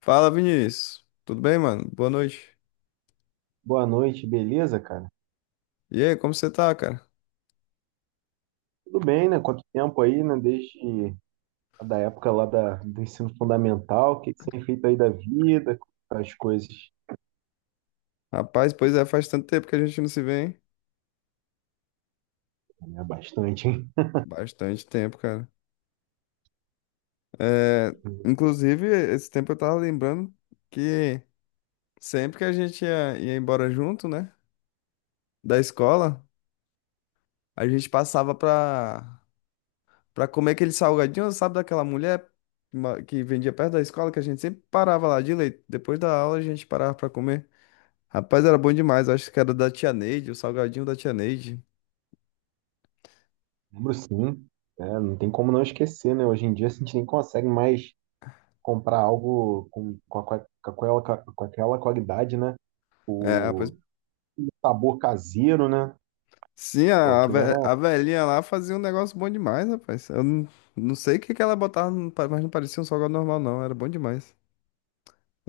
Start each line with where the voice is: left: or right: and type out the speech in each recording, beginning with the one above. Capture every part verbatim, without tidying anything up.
left: Fala, Vinícius. Tudo bem, mano? Boa noite.
right: Boa noite, beleza, cara?
left: E aí, como você tá, cara?
right: Tudo bem, né? Quanto tempo aí, né? Desde a da época lá da, do ensino fundamental, o que que você tem feito aí da vida, tá as coisas,
left: Rapaz, pois é, faz tanto tempo que a gente não se vê, hein?
right: né? Bastante, hein?
left: Bastante tempo, cara. É, inclusive, esse tempo eu tava lembrando que sempre que a gente ia, ia embora junto, né? Da escola, a gente passava pra, pra comer aquele salgadinho, sabe, daquela mulher ma- que vendia perto da escola, que a gente sempre parava lá de leite. Depois da aula, a gente parava pra comer. Rapaz, era bom demais. Acho que era da tia Neide, o salgadinho da tia Neide.
right: Lembro sim, né? Não tem como não esquecer, né? Hoje em dia a gente nem consegue mais comprar algo com, com, com, a- com aquela, com aquela qualidade, né?
left: É, rapaz.
right: O sabor caseiro, né?
left: Sim,
right: Pô,
left: a, a
right: aquilo era,
left: ve- a velhinha lá fazia um negócio bom demais, rapaz. Eu não, não sei o que que ela botava, no pa- mas não parecia um salgado normal, não. Era bom demais.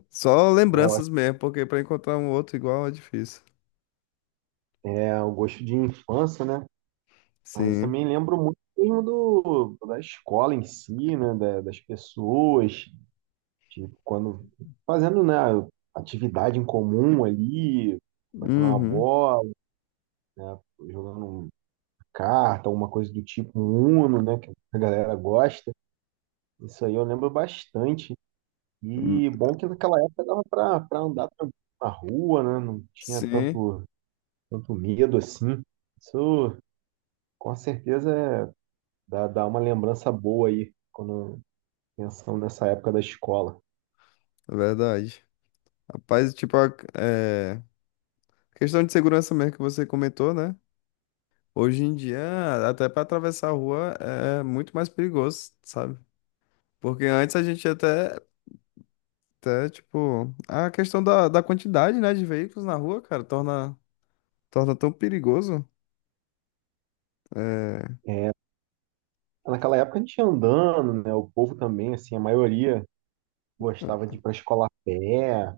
left: Só
right: é, eu
left: lembranças
right: acho-
left: mesmo, porque pra encontrar um outro igual é difícil.
right: é o gosto de infância, né? Mas
left: Sim.
right: também lembro muito mesmo do, da escola em si, né? Da- das pessoas, tipo, quando fazendo, né, atividade em comum ali, batendo uma
left: Uhum.
right: bola, né, jogando um- carta, alguma coisa do tipo, um Uno, né, que a galera gosta. Isso aí eu lembro bastante. E bom que naquela época dava para para andar tranquilo na rua, né? Não tinha
left: Sim,
right: tanto tanto medo assim. Isso com certeza é- Dá, dá uma lembrança boa aí quando pensando nessa época da escola.
left: é verdade. Rapaz, tipo, a- é, questão de segurança mesmo que você comentou, né? Hoje em dia, até pra atravessar a rua é muito mais perigoso, sabe? Porque antes a gente até. Até, tipo, a questão da, da quantidade, né, de veículos na rua, cara, torna, torna tão perigoso. É,
right: Naquela época a gente ia andando, né? O povo também, assim, a maioria gostava de ir para a escola a pé,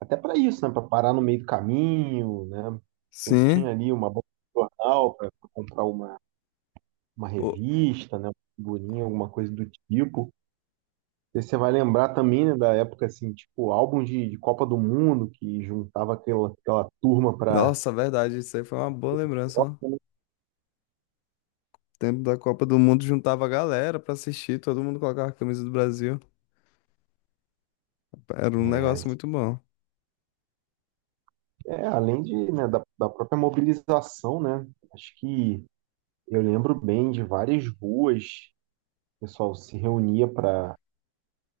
right: até para isso, né? Para parar no meio do caminho, né? Sempre
left: sim.
right: tinha ali uma banca de jornal para comprar uma, uma
left: O.
right: revista, né? Uma figurinha, alguma coisa do tipo. E você vai lembrar também, né, da época, assim, tipo, álbum de, de Copa do Mundo, que juntava aquela, aquela turma para.
left: Nossa, verdade, isso aí foi uma boa lembrança, ó. Tempo da Copa do Mundo juntava a galera pra assistir, todo mundo colocava a camisa do Brasil. Era um
right: É,
left: negócio muito bom.
right: é, além de, né, da, da própria mobilização, né? Acho que eu lembro bem de várias ruas, o pessoal se reunia para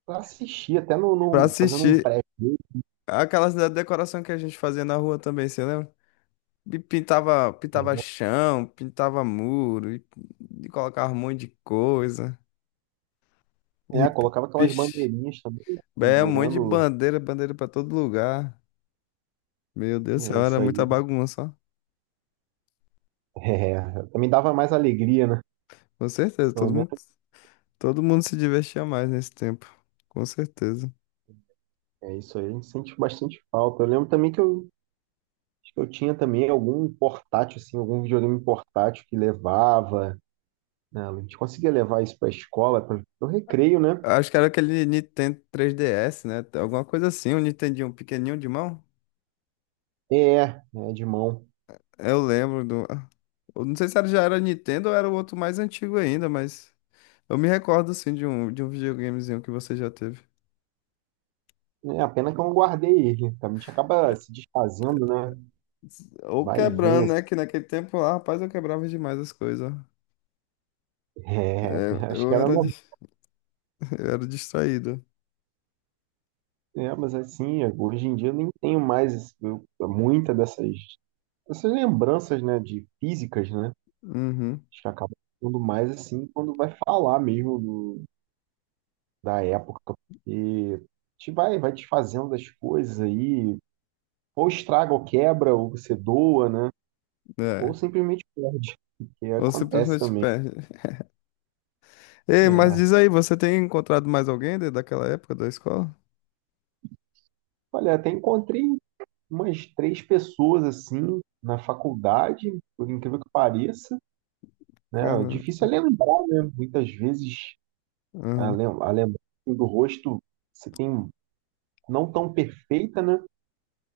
right: assistir, até no,
left: Pra
right: no- fazendo um
left: assistir,
right: pré.
left: aquelas da decoração que a gente fazia na rua também, você lembra? E pintava, pintava chão, pintava muro, e, e colocava um monte de coisa.
right: É,
left: E.
right: colocava aquelas bandeirinhas também,
left: É um monte de
right: pendurando.
left: bandeira, bandeira pra todo lugar. Meu Deus do
right: É
left: céu, era
right: isso
left: muita
right: aí.
left: bagunça, ó.
right: É, também dava mais alegria, né?
left: Com certeza,
right: Pelo
left: todo mundo,
right: menos
left: todo mundo se divertia mais nesse tempo. Com certeza.
right: é isso aí. A gente sente bastante falta. Eu lembro também que eu, acho que eu tinha também algum portátil, assim, algum videogame portátil que levava, né? A gente conseguia levar isso para a escola, para o recreio, né?
left: Acho que era aquele Nintendo três D S, né? Alguma coisa assim, um Nintendinho pequenininho de mão.
right: É, é de mão.
left: Eu lembro do... ah, eu não sei se era, já era Nintendo ou era o outro mais antigo ainda, mas... Eu me recordo, assim, de um, de um videogamezinho que você já teve.
right: É, a pena que eu não guardei ele. A gente acaba se desfazendo, né?
left: Ou
right: Vai e vem
left: quebrando,
right: assim.
left: né? Que naquele tempo lá, rapaz, eu quebrava demais as coisas.
right: É,
left: É,
right: acho
left: eu
right: que era
left: era,
right: normal.
left: dis- eu era distraído.
right: É, mas assim, hoje em dia eu nem tenho mais esse- eu- muita dessas, dessas lembranças, né? De físicas, né?
left: Uhum,
right: Acho que acaba ficando mais assim quando vai falar mesmo do- da época. E a gente vai, vai desfazendo das coisas aí. Ou estraga, ou quebra, ou você doa, né? Ou
left: é.
right: simplesmente perde, que
left: Ou
right: acontece
left: simplesmente
right: também.
left: perde. Ei, mas
right: É.
left: diz aí, você tem encontrado mais alguém de- daquela época da escola?
right: Olha, até encontrei umas três pessoas assim na faculdade, por incrível que pareça, né? É
left: Cara,
right: difícil é lembrar, né? Muitas vezes a
left: aham,
right: lem- a lembrança do rosto se tem não tão perfeita, né?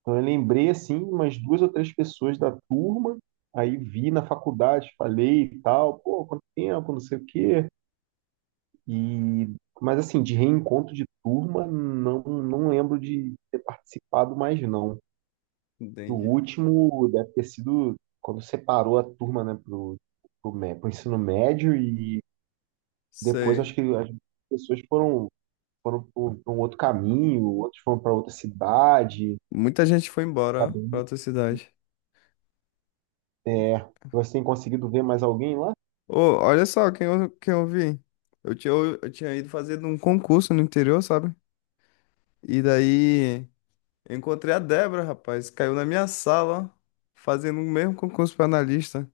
right: Então eu lembrei assim umas duas ou três pessoas da turma, aí vi na faculdade, falei e tal, pô, quanto tempo, não sei o quê. E mas assim, de reencontro de turma, não não lembro de ter participado mais não. Que o
left: entendi.
right: último deve ter sido quando separou a turma, né, pro, pro, mé- pro ensino médio e depois acho
left: Sei.
right: que as pessoas foram foram para um outro caminho, outros foram para outra cidade.
left: Muita gente foi embora pra outra cidade.
right: É, você tem conseguido ver mais alguém lá?
left: Ô, olha só quem eu, quem eu vi. Eu tinha, eu tinha ido fazer um concurso no interior, sabe? E daí eu encontrei a Débora, rapaz. Caiu na minha sala, fazendo o mesmo concurso pra analista.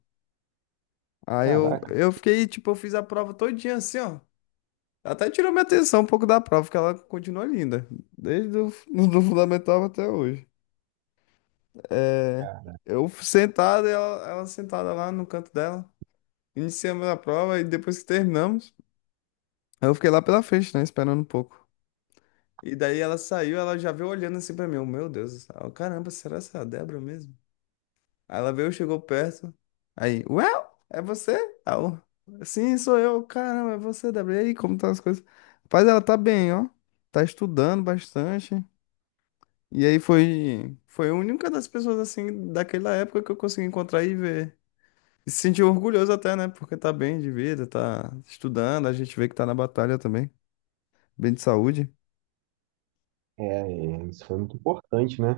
left: Aí eu,
right: Caraca,
left: eu fiquei, tipo, eu fiz a prova todinha assim, ó. Até tirou minha atenção um pouco da prova, porque ela continua linda. Desde o do fundamental até hoje. É,
right: cara,
left: eu sentado, ela, ela sentada lá no canto dela. Iniciamos a prova e depois que terminamos, eu fiquei lá pela frente, né? Esperando um pouco. E daí ela saiu, ela já veio olhando assim pra mim. Eu, Meu Deus, eu, caramba, será essa Débora mesmo? Aí ela veio, chegou perto. Aí, well, é você? Aí eu, Sim, sou eu. Caramba, é você, Débora. E aí, como estão as coisas? Rapaz, ela tá bem, ó. Tá estudando bastante. E aí foi, foi a única das pessoas assim daquela época que eu consegui encontrar e ver. E se sentir orgulhoso até, né? Porque tá bem de vida, tá estudando, a gente vê que tá na batalha também, bem de saúde.
right: é, é, isso foi muito importante, né?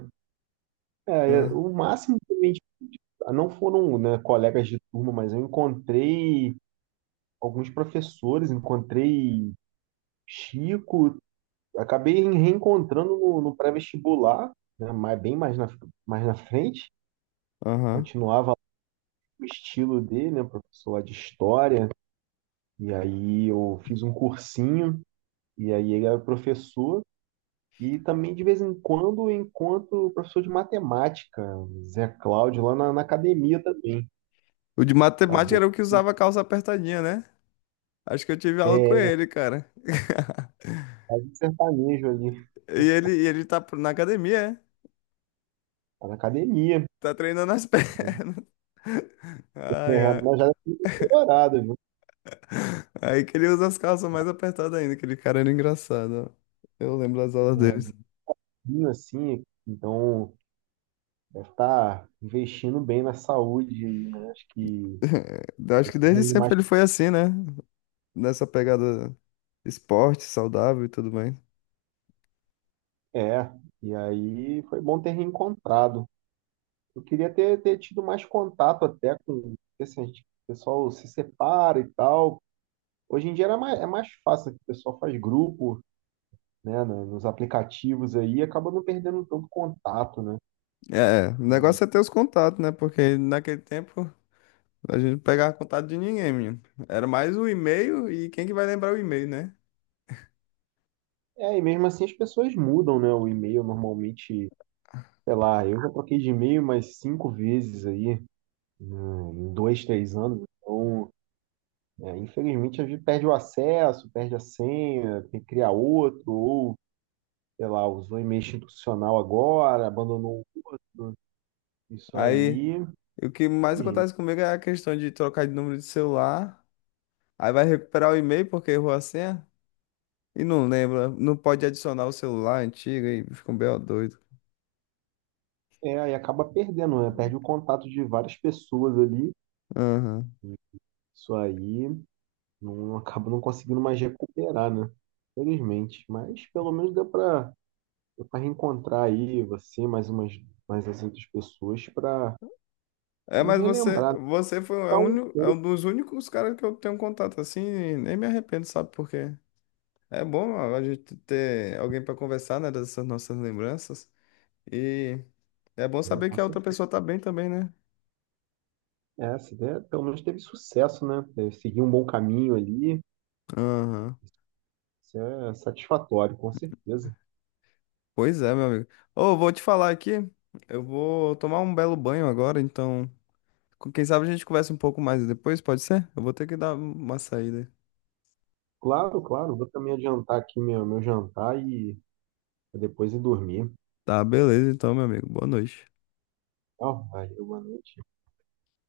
right: É,
left: Ah,
right: o máximo que a gente- ah, não foram, né, colegas de turma, mas eu encontrei alguns professores, encontrei Chico, acabei reencontrando no, no pré-vestibular, né, mais- bem mais na, mais na frente.
left: aham.
right: Continuava o estilo dele, né, professor lá de história. E aí eu fiz um cursinho, e aí ele era professor. E também, de vez em quando, eu encontro o professor de matemática, Zé Cláudio, lá na, na academia também.
left: O de matemática
right: Acabou.
left: era o que usava calça apertadinha, né? Acho que eu tive aula com
right: É,
left: ele, cara.
right: faz um sertanejo ali,
left: E ele, e ele tá na academia, é?
right: tá na academia.
left: Tá treinando as pernas. Ai,
right: É,
left: ai.
right: mas já é colorado, viu?
left: Aí que ele usa as calças mais apertadas ainda, aquele cara era engraçado, ó. Eu lembro das aulas dele.
right: É, vinho assim, então deve estar investindo bem na saúde aí, né? Acho que
left: Acho que desde
right: ainda mais
left: sempre ele foi assim, né? Nessa pegada esporte, saudável e tudo bem.
right: é. E aí foi bom ter reencontrado. Eu queria ter, ter tido mais contato até com esse gente, o pessoal se separa e tal. Hoje em dia era mais, é mais fácil, que o pessoal faz grupo, né, no- nos aplicativos aí, e acaba não perdendo tanto contato, né?
left: É, o negócio é ter os contatos, né? Porque naquele tempo a gente não pegava contato de ninguém, menino. Era mais o e-mail e quem que vai lembrar o e-mail, né?
right: É, e mesmo assim as pessoas mudam, né, o e-mail normalmente, sei lá, eu já troquei de e-mail umas cinco vezes aí, né, em dois, três anos, então é, infelizmente, a gente perde o acesso, perde a senha, tem que criar outro, ou, sei lá, usou e-mail institucional agora, abandonou isso
left: Aí
right: aí,
left: o que
right: e,
left: mais
right: gente,
left: acontece comigo é a questão de trocar de número de celular. Aí vai recuperar o e-mail porque errou a senha e não lembra. Não pode adicionar o celular antigo e fica um B O doido.
right: é, aí acaba perdendo, né? Perde o contato de várias pessoas ali, isso aí não acaba não conseguindo mais recuperar, né? Infelizmente, mas pelo menos deu para deu para reencontrar aí você, mais umas mais as outras pessoas para
left: É,
right: nos
left: mas você,
right: relembrar, né?
left: você foi é o
right: Então,
left: único, é um dos únicos caras que eu tenho contato assim, e nem me arrependo, sabe por quê? É bom a gente ter alguém para conversar, né, dessas nossas lembranças. E é bom
right: é,
left: saber
right: com
left: que a outra pessoa tá bem também, né?
right: é, essa ideia pelo menos teve sucesso, né? É, seguir um bom caminho ali,
left: Aham.
right: isso é satisfatório, com certeza.
left: Pois é, meu amigo. Ô, vou te falar aqui, eu vou tomar um belo banho agora, então, com- quem sabe a gente conversa um pouco mais depois, pode ser? Eu vou ter que dar uma saída.
right: Claro, claro, vou também adiantar aqui meu, meu jantar e depois ir dormir.
left: Tá, beleza, então, meu amigo. Boa noite.
right: Tchau, valeu, boa noite.